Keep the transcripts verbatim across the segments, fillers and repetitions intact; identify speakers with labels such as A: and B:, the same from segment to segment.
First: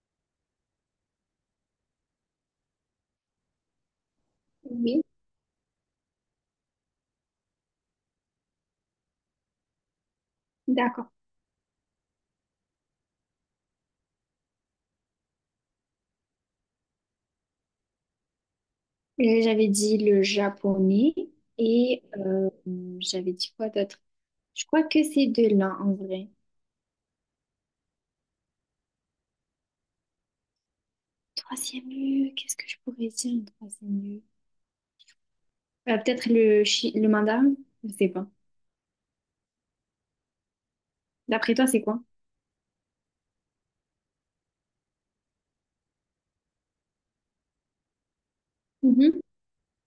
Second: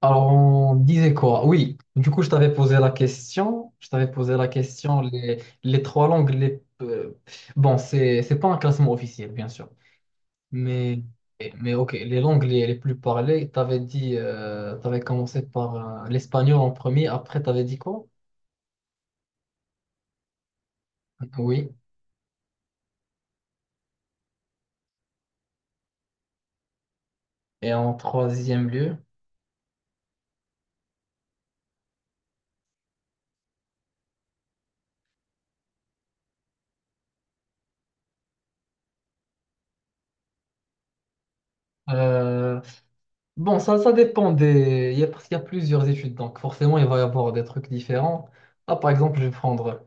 A: Alors, on disait quoi? Oui, du coup, je t'avais posé la question. Je t'avais posé la question,
B: Oui,
A: les, les trois langues, les... euh, bon, c'est, c'est pas un classement officiel, bien sûr. Mais,
B: d'accord.
A: mais ok, les langues les, les plus parlées, t'avais dit, euh, t'avais commencé par euh, l'espagnol en premier, après t'avais dit quoi?
B: Et j'avais dit le japonais
A: Oui.
B: et euh, j'avais dit quoi d'autre? Je crois que c'est deux-là en vrai.
A: Et en troisième lieu,
B: Troisième lieu, qu'est-ce que je pourrais dire en troisième lieu? Euh, peut-être le, chi- le mandarin? Je sais pas. D'après toi, c'est quoi?
A: euh, bon, ça, ça dépend des... Il y a, parce qu'il y a plusieurs études, donc forcément, il va y avoir des trucs différents. Ah, par exemple,
B: Mhm.
A: je vais prendre...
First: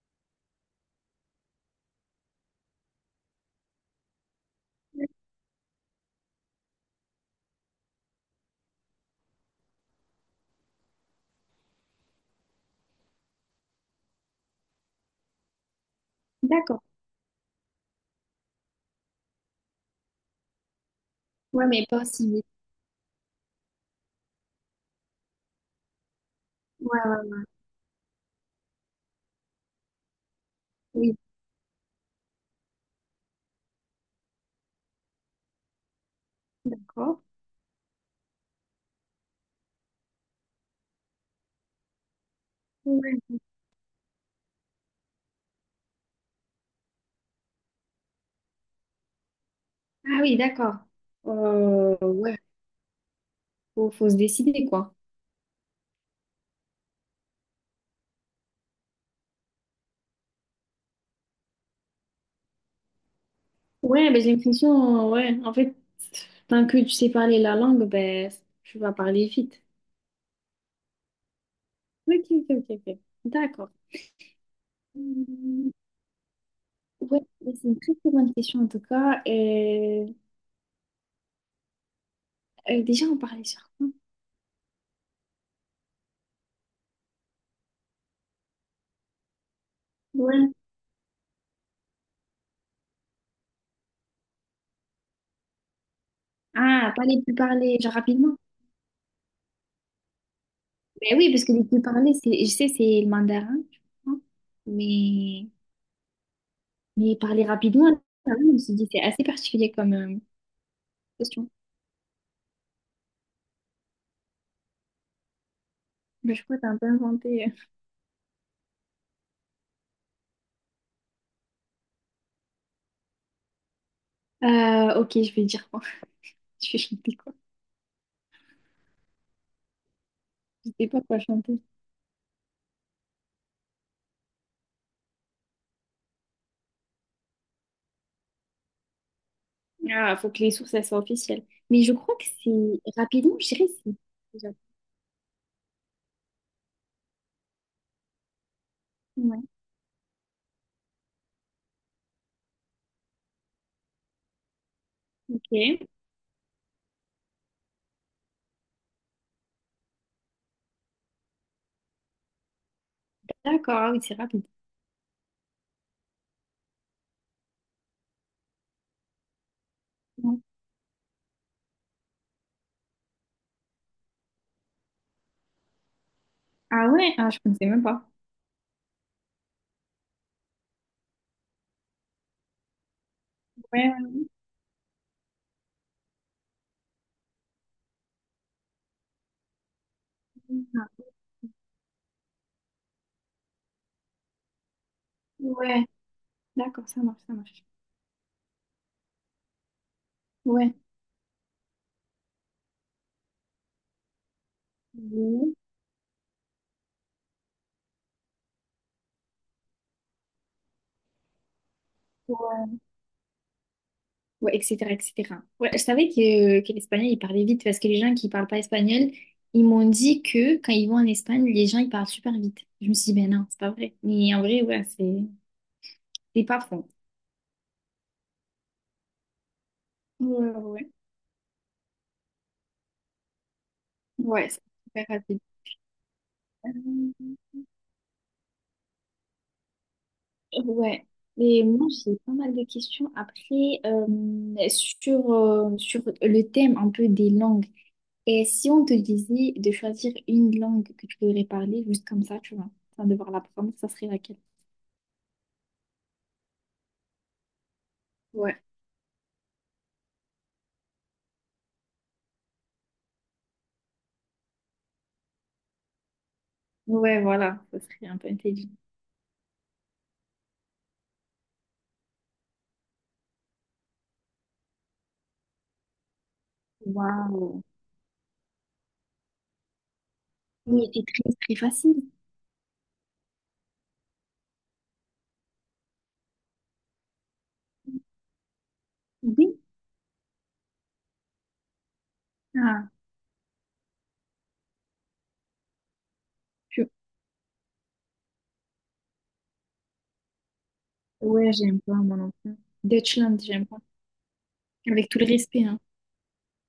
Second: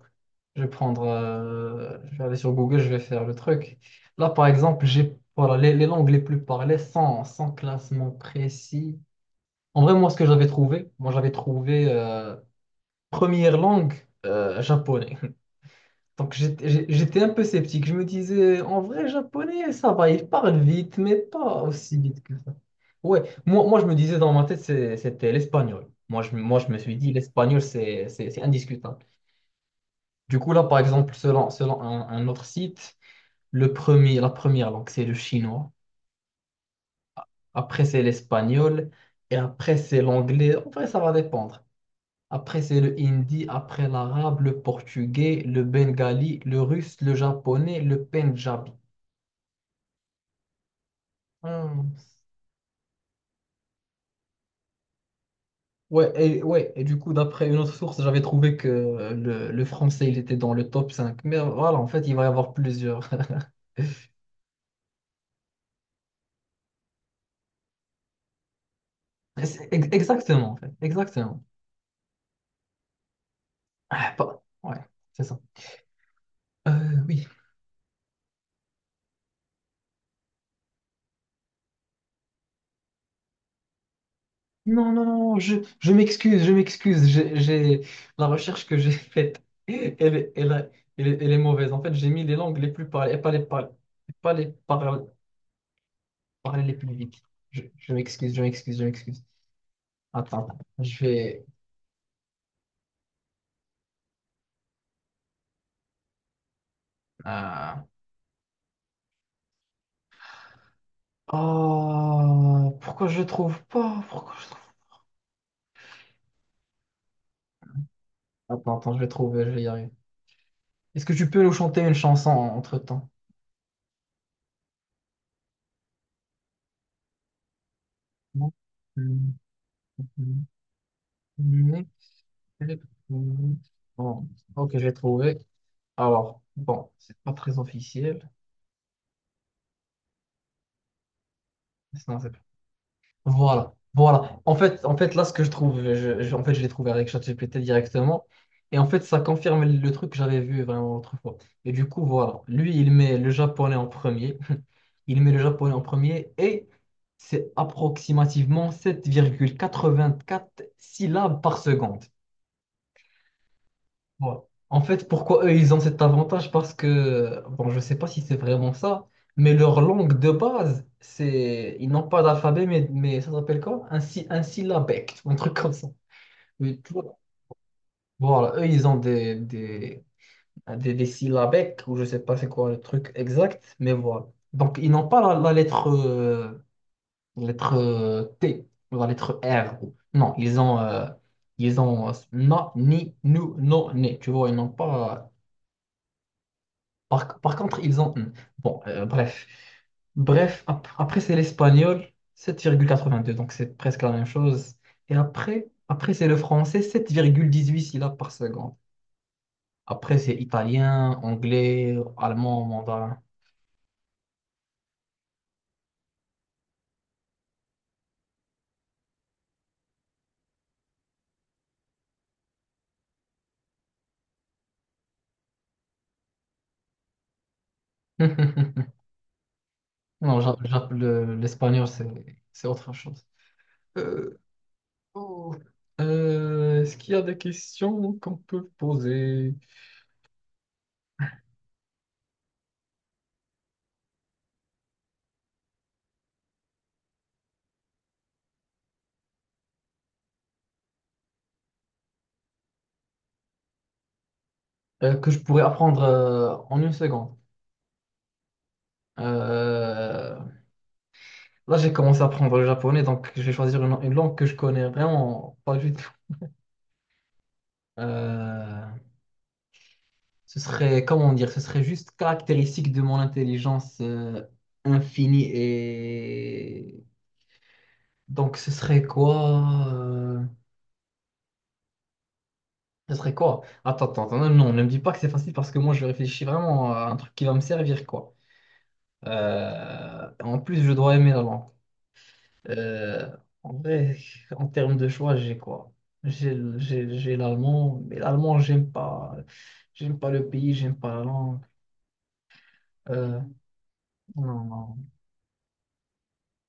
A: Je vais prendre... euh, Je vais aller sur Google, je vais faire le truc. Là, par exemple, j'ai... Voilà, les, les langues les plus parlées sans, sans classement précis. En vrai, moi, ce que j'avais trouvé, moi, j'avais trouvé euh, première langue euh, japonais. Donc
B: D'accord.
A: j'étais j'étais un peu sceptique. Je me disais, en vrai, japonais, ça va, il parle vite, mais pas
B: Ouais, mais
A: aussi
B: pas
A: vite
B: aussi
A: que
B: vite.
A: ça. Ouais, moi, moi je me disais dans ma tête, c'est- c'était l'espagnol. Moi je, moi, je me suis
B: Ouais,
A: dit,
B: ouais,
A: l'espagnol, c'est c'est- c'est indiscutable. Du coup, là, par exemple,
B: oui,
A: selon, selon un, un autre site, le premier, la première langue, c'est le chinois.
B: d'accord.
A: Après, c'est l'espagnol. Et après, c'est l'anglais. En vrai, ça va dépendre. Après, c'est le
B: Ouais.
A: hindi. Après, l'arabe, le portugais, le bengali, le russe, le japonais, le pendjabi.
B: Ah oui, d'accord.
A: Hmm.
B: Euh, ouais, faut, faut se décider, quoi.
A: Ouais, et, ouais, et du coup, d'après une autre source, j'avais trouvé que le, le français, il était dans le top cinq. Mais voilà, en fait, il va y avoir plusieurs.
B: Ouais, ben, j'ai l'impression, ouais, en fait, tant que tu sais parler la langue, ben, tu vas parler vite.
A: C'est ex- exactement, en fait. Exactement.
B: Ok, ok, ok, ok. D'accord.
A: Ah, pas- ouais, c'est ça.
B: Hum.
A: Euh,
B: Ouais,
A: oui.
B: ben, c'est une très très bonne question en tout cas. Euh, euh, déjà, on parlait sur quoi?
A: Non, non, non, je, je m'excuse, je m'excuse. J'ai, j'ai- La recherche que j'ai faite, elle, est-
B: Ouais.
A: elle, a- elle, est elle est mauvaise. En fait, j'ai mis les langues les plus parlées, et pas les, par- pas les par- parlées les
B: Ah,
A: plus
B: pas
A: vite.
B: les plus
A: Je,
B: parlés,
A: je
B: genre
A: m'excuse,
B: rapidement.
A: je m'excuse, je m'excuse. Attends, je
B: Ben oui, parce
A: vais...
B: que les plus parlés, c'est, je sais, c'est le mandarin, je crois. Mais, mais parler
A: euh,
B: rapidement, là, je me suis dit, c'est assez particulier comme euh, question.
A: Ah, pourquoi je trouve pas? Pourquoi je trouve
B: Mais je crois que t'as un peu inventé.
A: pas? Attends, attends, je vais trouver, je vais y arriver. Est-ce que tu peux nous chanter une chanson entre-temps?
B: Euh, ok, je vais dire quoi? Je vais chanter quoi?
A: Non.
B: Je sais pas quoi chanter.
A: Bon, ok, j'ai trouvé. Alors, bon, c'est pas très officiel.
B: Ah, faut que les sources, elles soient officielles. Mais je crois
A: Sinon,
B: que
A: c'est-
B: c'est rapidement, je dirais
A: voilà,
B: c'est.
A: voilà.
B: Déjà.
A: En fait, en fait, là, ce que je trouve, je, je- en fait, je l'ai trouvé avec ChatGPT directement. Et en fait, ça
B: Ouais,
A: confirme le truc que j'avais vu vraiment l'autre fois. Et du coup, voilà. Lui, il met le japonais en premier. Il met le japonais en
B: ok.
A: premier et c'est approximativement sept virgule quatre-vingt-quatre syllabes par seconde.
B: D'accord, ah oui, c'est
A: Voilà.
B: rapide.
A: En fait, pourquoi eux, ils ont cet avantage? Parce que, bon, je ne sais pas si c'est vraiment ça, mais leur langue de
B: Ouais.
A: base, c'est, ils n'ont pas d'alphabet, mais, mais ça s'appelle quoi? Un, sy- un syllabèque, un truc comme ça. Oui,
B: Ah
A: tu
B: ouais,
A: vois.
B: ah, je connaissais même pas.
A: Voilà, eux, ils ont des, des, des, des syllabèques, ou je ne sais pas c'est quoi le truc exact, mais
B: Ouais,
A: voilà. Donc, ils n'ont pas la, la lettre euh, Lettre euh, T ou la lettre R, ou non,
B: ouais,
A: ils ont,
B: ouais.
A: euh, ils ont euh, na, ni, nous, non, né. Tu vois, ils n'ont pas.
B: Ouais, d'accord, ça marche, ça
A: Par, par
B: marche.
A: contre, ils ont n. Bon, euh, bref. Bref,
B: Ouais.
A: ap- après, c'est l'espagnol, sept virgule quatre-vingt-deux. Donc, c'est presque la même chose. Et
B: Ouais,
A: après, après c'est le français, sept virgule dix-huit syllabes par seconde. Après, c'est italien, anglais, allemand, mandarin.
B: ouais, et cetera, et cetera. Ouais, je savais que, que l'espagnol, il parlait vite parce que les gens qui parlent pas espagnol, ils m'ont dit que quand ils vont en Espagne, les gens, ils parlent super vite. Je me suis dit, ben non, c'est pas vrai. Mais en vrai, ouais, c'est c'est pas faux.
A: Non,
B: Ouais,
A: j'a-
B: ouais,
A: j'a-
B: ouais.
A: le- l'espagnol, c'est c'est autre chose. Euh,
B: Ouais, c'est super rapide.
A: Oh. Euh, est-ce qu'il y a
B: Euh,
A: des questions qu'on peut poser
B: Ouais. Et moi, j'ai pas mal de questions. Après, euh, sur, euh, sur le thème un peu des langues. Et si on te disait de choisir une langue que tu voudrais parler, juste comme ça, tu vois, sans devoir l'apprendre, ça serait laquelle?
A: euh, que je pourrais apprendre euh, en une seconde?
B: Ouais.
A: Euh, Là, j'ai commencé à apprendre le japonais, donc je vais choisir une, une langue que je connais vraiment pas du tout.
B: Ouais, voilà, ça serait un peu intelligent.
A: Euh, Ce serait, comment dire, ce serait juste caractéristique de mon intelligence euh, infinie, et
B: Waouh.
A: donc ce serait quoi? euh,
B: Oui, c'est très, très facile.
A: Ce serait quoi? Attends, attends, attends, non, ne me dis pas que c'est facile parce que moi je réfléchis vraiment à un truc qui va me servir, quoi.
B: Oui.
A: Euh, en plus, je dois aimer la langue.
B: Ah,
A: Euh, En vrai, en termes de choix, j'ai quoi? J'ai le-
B: je-
A: j'ai- j'ai l'allemand, mais l'allemand, j'aime pas. J'aime pas le pays, j'aime pas la
B: ouais,
A: langue.
B: j'aime pas, mon enfant. Deutschland,
A: Euh,
B: j'aime pas.
A: non, non.
B: Avec tout le respect, hein.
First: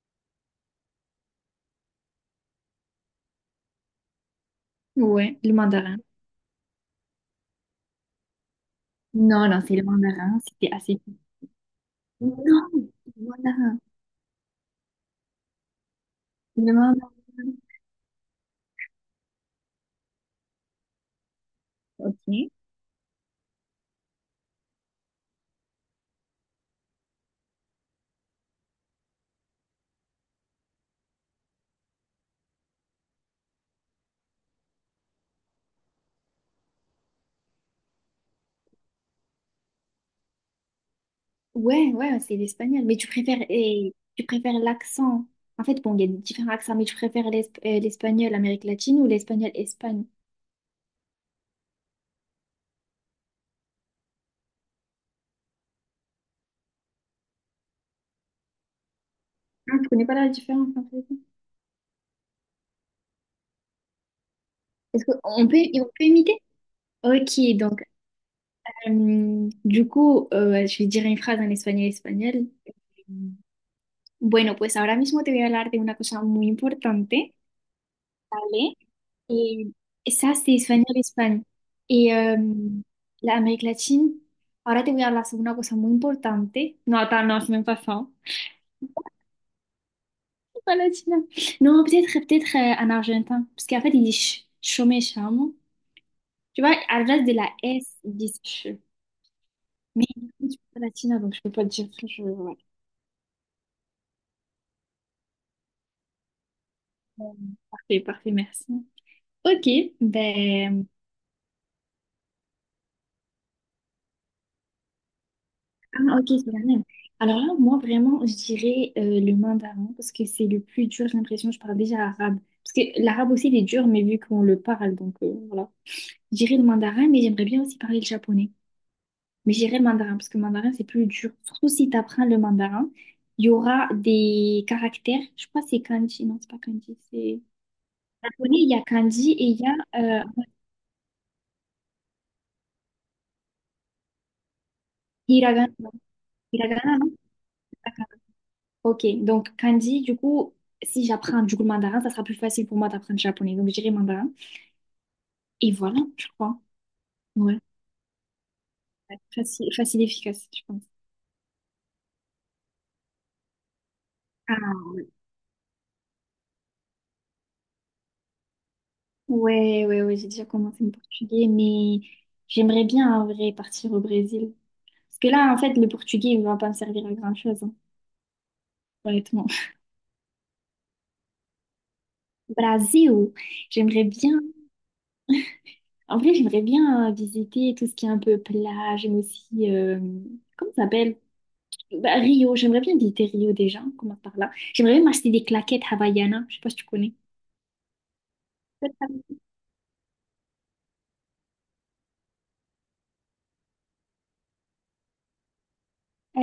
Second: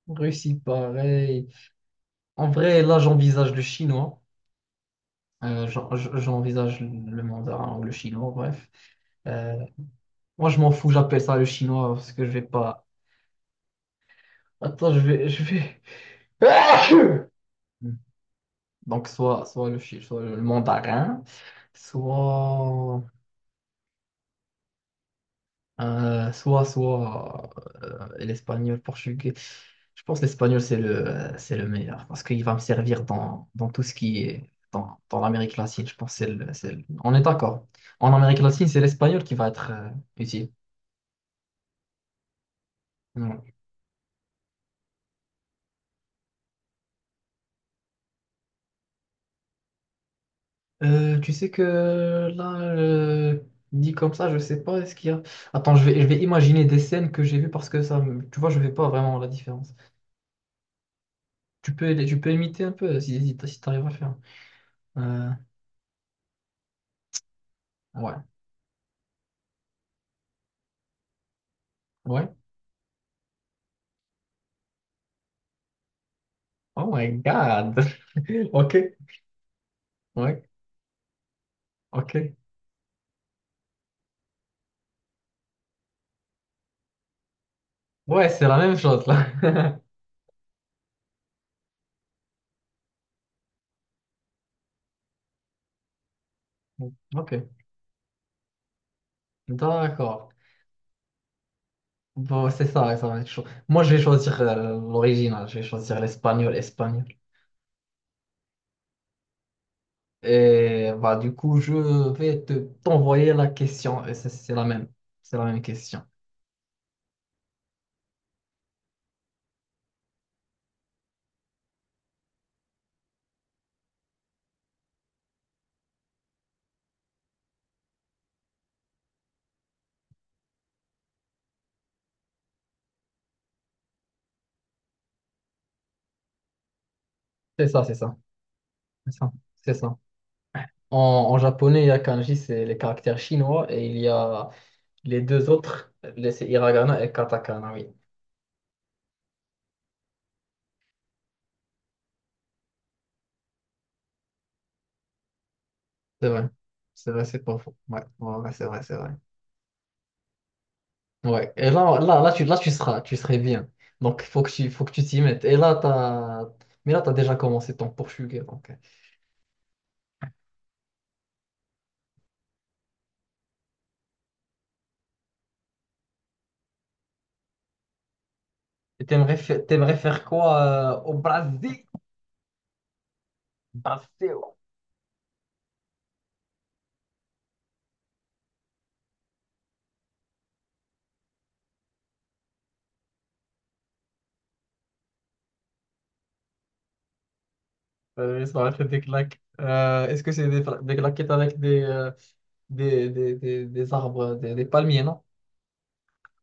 A: Russie, pareil. En vrai, là, j'envisage le chinois.
B: Ouais, le
A: Euh, j'en-
B: mandarin.
A: j'envisage le mandarin ou le chinois, bref.
B: Non,
A: Euh,
B: non, c'est le mandarin.
A: Moi, je m'en
B: C'était
A: fous,
B: assez.
A: j'appelle ça le chinois parce que je vais
B: Non,
A: pas.
B: voilà.
A: Attends, je vais, je vais.
B: Non, non. Non.
A: Donc, soit, soit le, chi- soit le mandarin,
B: Ok.
A: soit, euh, soit, soit euh, l'espagnol, portugais. Je pense que l'espagnol, c'est le, c'est le meilleur parce qu'il va me servir dans, dans tout ce qui est dans, dans l'Amérique latine. Je pense que c'est le- c'est le- on est d'accord. En Amérique latine, c'est l'espagnol qui va être euh, utile.
B: Ouais, ouais, c'est l'espagnol. Mais tu préfères,
A: Ouais.
B: et, tu préfères l'accent. En fait, bon, il y a différents accents, mais tu préfères l'esp- euh, l'espagnol Amérique latine ou l'espagnol Espagne?
A: Euh, tu sais que là, euh, dit comme ça, je sais pas, est-ce qu'il y a... Attends, je vais, je vais imaginer des scènes que j'ai vues parce que ça, me- tu vois, je ne fais pas vraiment la différence.
B: Ah, tu connais pas la différence en fait.
A: Tu peux, tu peux imiter un peu si, si, si t'arrives à le faire.
B: Est-ce
A: Euh,
B: qu'on peut, on peut imiter? Ok, donc,
A: ouais,
B: euh, du coup, euh, je vais dire une phrase en espagnol
A: ouais.
B: espagnol. Bueno, pues ahora mismo te voy a hablar de una cosa muy
A: Oh my
B: importante,
A: God. Ok,
B: ¿vale? Et, et ça,
A: ouais,
B: c'était Espagnol, España. Y
A: ok.
B: em, la América Latina, ahora te voy a hablar sobre una cosa muy importante. No, attends, non, c'est même pas fin.
A: Ouais, c'est la même chose là.
B: Pas la Chine. Non, peut-être peut-être euh, en argentin. Parce qu'en fait, ils disent ch chômé charmant. Tu vois, à la place
A: Ok,
B: de la S, ils disent ch. Mais
A: d'accord.
B: je suis pas latina, donc je peux pas te dire. Je...
A: Bon,
B: ouais.
A: c'est ça, ouais, ça va être chaud. Moi, je vais choisir euh, l'original, je vais choisir l'espagnol, espagnol.
B: Euh, Parfait, parfait, merci. Ok, ben.
A: Et bah, du coup, je vais te t'envoyer la question. Et C'est c'est la même, c'est la même question.
B: Ah, ok, c'est la même. Alors là, moi, vraiment, je dirais euh, le mandarin parce que c'est le plus dur, j'ai l'impression. Je parle déjà arabe. Parce que l'arabe aussi, il est dur, mais vu qu'on le parle, donc euh, voilà. Je dirais le mandarin, mais j'aimerais bien aussi parler le japonais. Mais je dirais le mandarin parce que le mandarin, c'est plus dur. Surtout si tu apprends le mandarin, il y aura des caractères. Je crois que c'est kanji. Non, c'est pas kanji. C'est
A: C'est ça, c'est ça,
B: japonais, il y a
A: c'est
B: kanji
A: ça,
B: et il y
A: c'est ça.
B: a euh,
A: En, en japonais, il y a kanji, c'est les caractères chinois, et il y a les deux
B: hiragana.
A: autres, le- c'est
B: Hiragana,
A: hiragana et
B: non?
A: katakana, oui.
B: Ok, donc Kandi, du coup, si j'apprends du coup le mandarin, ça sera plus facile pour moi d'apprendre le japonais. Donc je dirais mandarin. Et voilà, je
A: C'est vrai.
B: crois.
A: C'est vrai, c'est
B: Ouais,
A: pas faux. Ouais, ouais, ouais, c'est vrai, c'est vrai.
B: facile, facile et efficace, je pense.
A: Ouais. Et là, là, là, tu, là, tu seras, tu serais bien. Donc, faut que tu, faut
B: Ah,
A: que tu t'y mettes. Et là, t'as... Mais là, tu as déjà commencé ton portugais. Donc...
B: ouais, ouais, ouais, j'ai déjà commencé le portugais, mais j'aimerais bien en vrai partir au Brésil. Parce que là, en fait, le portugais, il va pas me servir à grand-chose, hein,
A: Et t'aimerais,
B: honnêtement.
A: fa- t'aimerais faire quoi euh, au Brésil?
B: Brésil, j'aimerais bien.
A: Brasil.
B: En vrai, j'aimerais bien euh, visiter tout ce qui est un peu plage, mais aussi, euh, comment ça s'appelle? Bah, Rio, j'aimerais bien visiter Rio déjà, on commence par là. J'aimerais bien m'acheter des claquettes Havaianas, je sais pas si tu connais.
A: Euh, ça va être des claques. Euh, est-ce que c'est des, fla- des claquettes avec des, euh, des, des, des, des arbres, des, des palmiers, non?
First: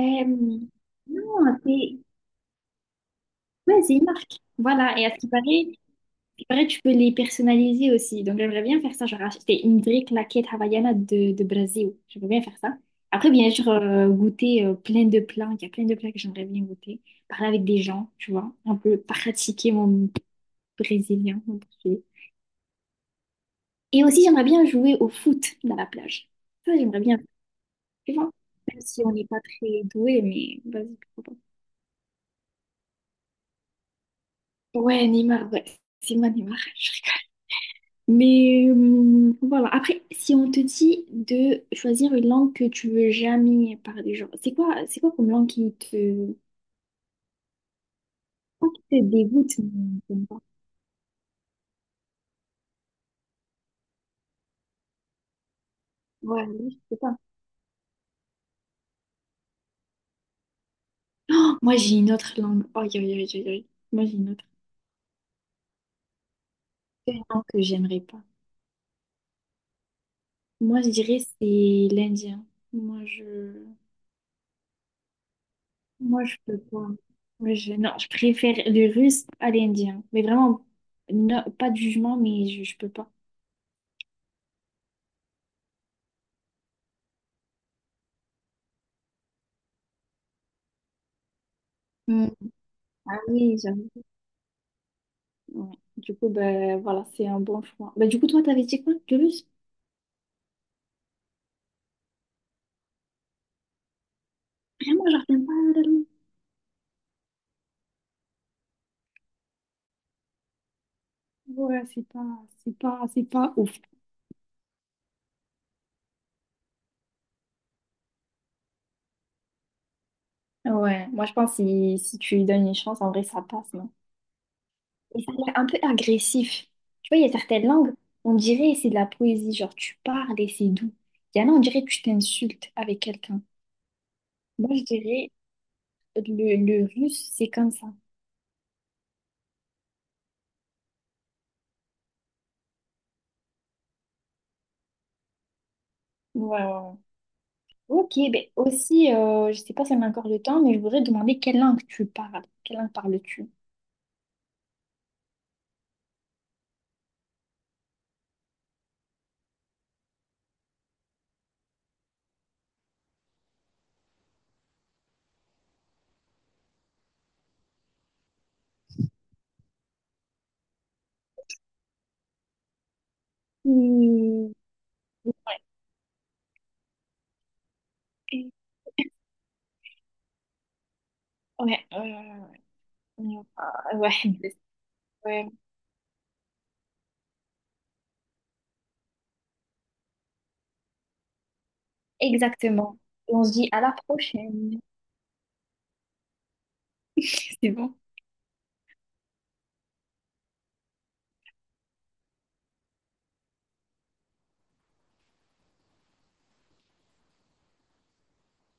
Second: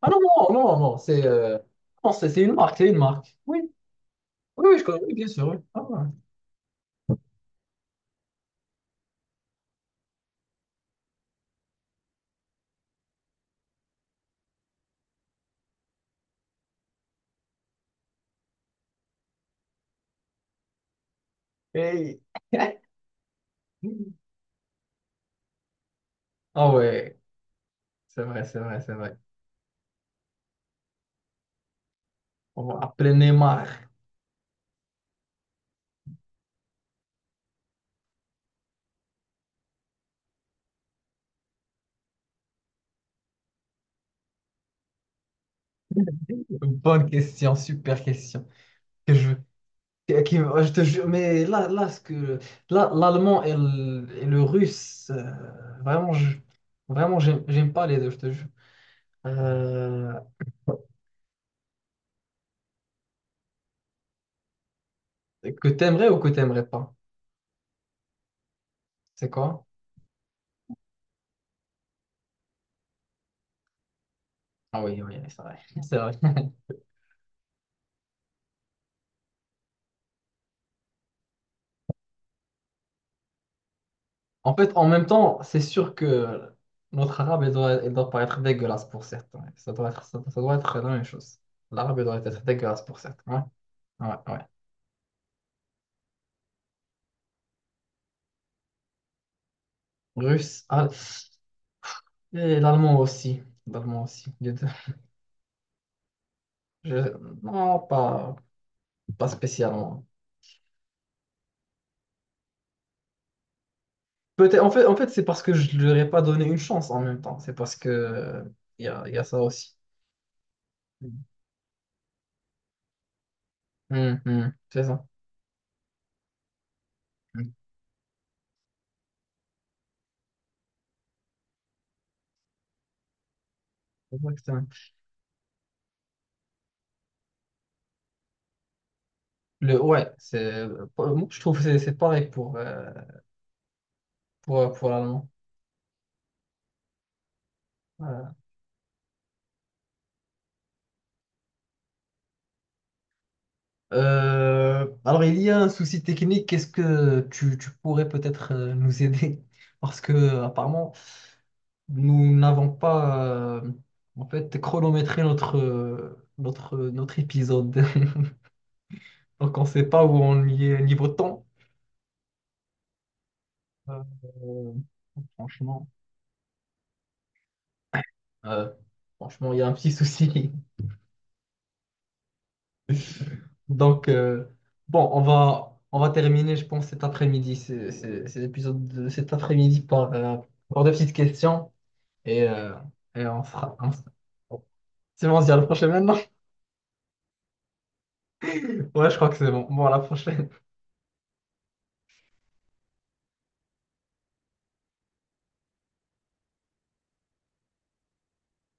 A: Ah non, non, non, non, c'est
B: non,
A: euh,
B: c'est
A: non, c'est c'est une marque, c'est une marque. Oui.
B: ouais, c'est une marque.
A: Oui, oui, je
B: Voilà,
A: connais,
B: et à
A: oui,
B: ce
A: bien
B: qui paraît,
A: sûr. Oui.
B: à
A: Ah ouais.
B: ce qui paraît, tu peux les personnaliser aussi. Donc j'aimerais bien faire ça, genre acheter une vraie claquette Havaiana de, de Brésil. J'aimerais bien faire ça. Après, bien sûr, euh, goûter euh, plein de plats. Il y a plein de plats que j'aimerais bien goûter. Parler avec des gens, tu vois, un peu pratiquer mon brésilien, mon portugais.
A: Hey.
B: Et aussi, j'aimerais bien jouer au foot dans la plage.
A: Ah
B: Ça, j'aimerais
A: ouais,
B: bien. Tu
A: c'est
B: vois,
A: vrai, c'est vrai,
B: même
A: c'est
B: si on
A: vrai.
B: n'est pas très doué, mais vas-y, pourquoi
A: On va appeler Neymar.
B: pas. Ouais, Neymar, ouais. C'est moi, Neymar. Mais euh, voilà, après, si on te dit de choisir une langue que tu veux jamais parler, genre, c'est quoi, c'est quoi comme langue qui te,
A: Bonne question, super question.
B: pas qui te
A: Que je,
B: dégoûte, mais
A: que-
B: t'aimes
A: qui-
B: pas?
A: Ah, je te jure, mais là, là, ce que, là, l'allemand et le, et le russe, euh, vraiment, je,
B: Ouais, je sais pas.
A: vraiment, j'aime, j'aime pas les deux, je te jure. Euh,
B: Oh, moi, j'ai une autre langue. Oh, aïe, aïe, aïe, aïe, aïe. Moi, j'ai une autre.
A: que t'aimerais ou que t'aimerais pas?
B: C'est une langue que j'aimerais pas.
A: C'est quoi?
B: Moi, je dirais c'est l'indien. Moi, je...
A: Ah oui, oui, c'est vrai, c'est vrai.
B: Moi, je peux pas. Moi, je... Non, je préfère le russe à l'indien. Mais vraiment, no- pas de jugement, mais je, je peux pas.
A: En fait, en même temps, c'est sûr que notre arabe, il doit, il doit paraître dégueulasse pour certains. Ça doit être, ça, doit ça doit être la même chose. L'arabe, elle doit
B: Hmm.
A: être dégueulasse pour
B: Ah
A: certains.
B: oui, j'avoue.
A: Ouais, ouais, ouais.
B: Ouais. Du coup, ben voilà, c'est un bon choix. Ben, du coup, toi, t'avais dit quoi, le russe?
A: Russe, al- et l'allemand aussi. L'allemand aussi. Les deux.
B: Vraiment, je retiens pas l'allemand.
A: Je- Non, pas, pas spécialement.
B: Ouais, c'est pas, c'est pas, c'est pas ouf.
A: Peut-être, en fait, en fait c'est parce que je ne leur ai pas donné une chance en même temps. C'est parce que euh, il y a, il y a ça aussi.
B: Ouais,
A: Hum,
B: moi, je pense que si, si tu lui donnes une chance, en vrai, ça passe, non?
A: hum, hum, c'est ça.
B: Et ça a l'air un peu agressif. Tu vois, il y a
A: Hum.
B: certaines langues, on dirait c'est de la poésie, genre tu parles et c'est doux. Il y en a, on dirait que tu t'insultes avec quelqu'un.
A: C'est
B: Moi, je dirais le, le russe, c'est comme ça.
A: Le, ouais, c'est, moi, je trouve que c'est c'est pareil pour, euh, pour, pour l'allemand.
B: Ouais, ouais, ouais. Ok,
A: Voilà.
B: ben aussi, euh, je sais pas si on a encore le temps, mais je voudrais demander quelle langue tu parles. Quelle langue parles-tu?
A: Euh, alors, il y a un souci technique. Est-ce que tu, tu pourrais peut-être euh, nous aider? Parce que, euh, apparemment, nous n'avons pas euh, en fait chronométré notre, euh, notre, euh, notre épisode. Donc, on ne sait pas où on y est niveau temps. Euh,
B: Hmm.
A: euh, franchement,
B: Ouais,
A: euh, franchement, il y a un petit souci.
B: ouais, ouais, ouais, ouais. Ah,
A: Donc,
B: ouais,
A: euh, bon, on
B: ouais,
A: va, on va terminer, je pense, cet après-midi, c'est, c'est- cet épisode de cet après-midi par, euh, par deux petites questions. Et, euh,
B: exactement.
A: et on
B: On se dit
A: sera.
B: à
A: on
B: la
A: sera-
B: prochaine.
A: c'est bon, on se dit à la prochaine maintenant?
B: C'est bon.
A: Ouais, je crois que c'est bon. Bon, à la prochaine.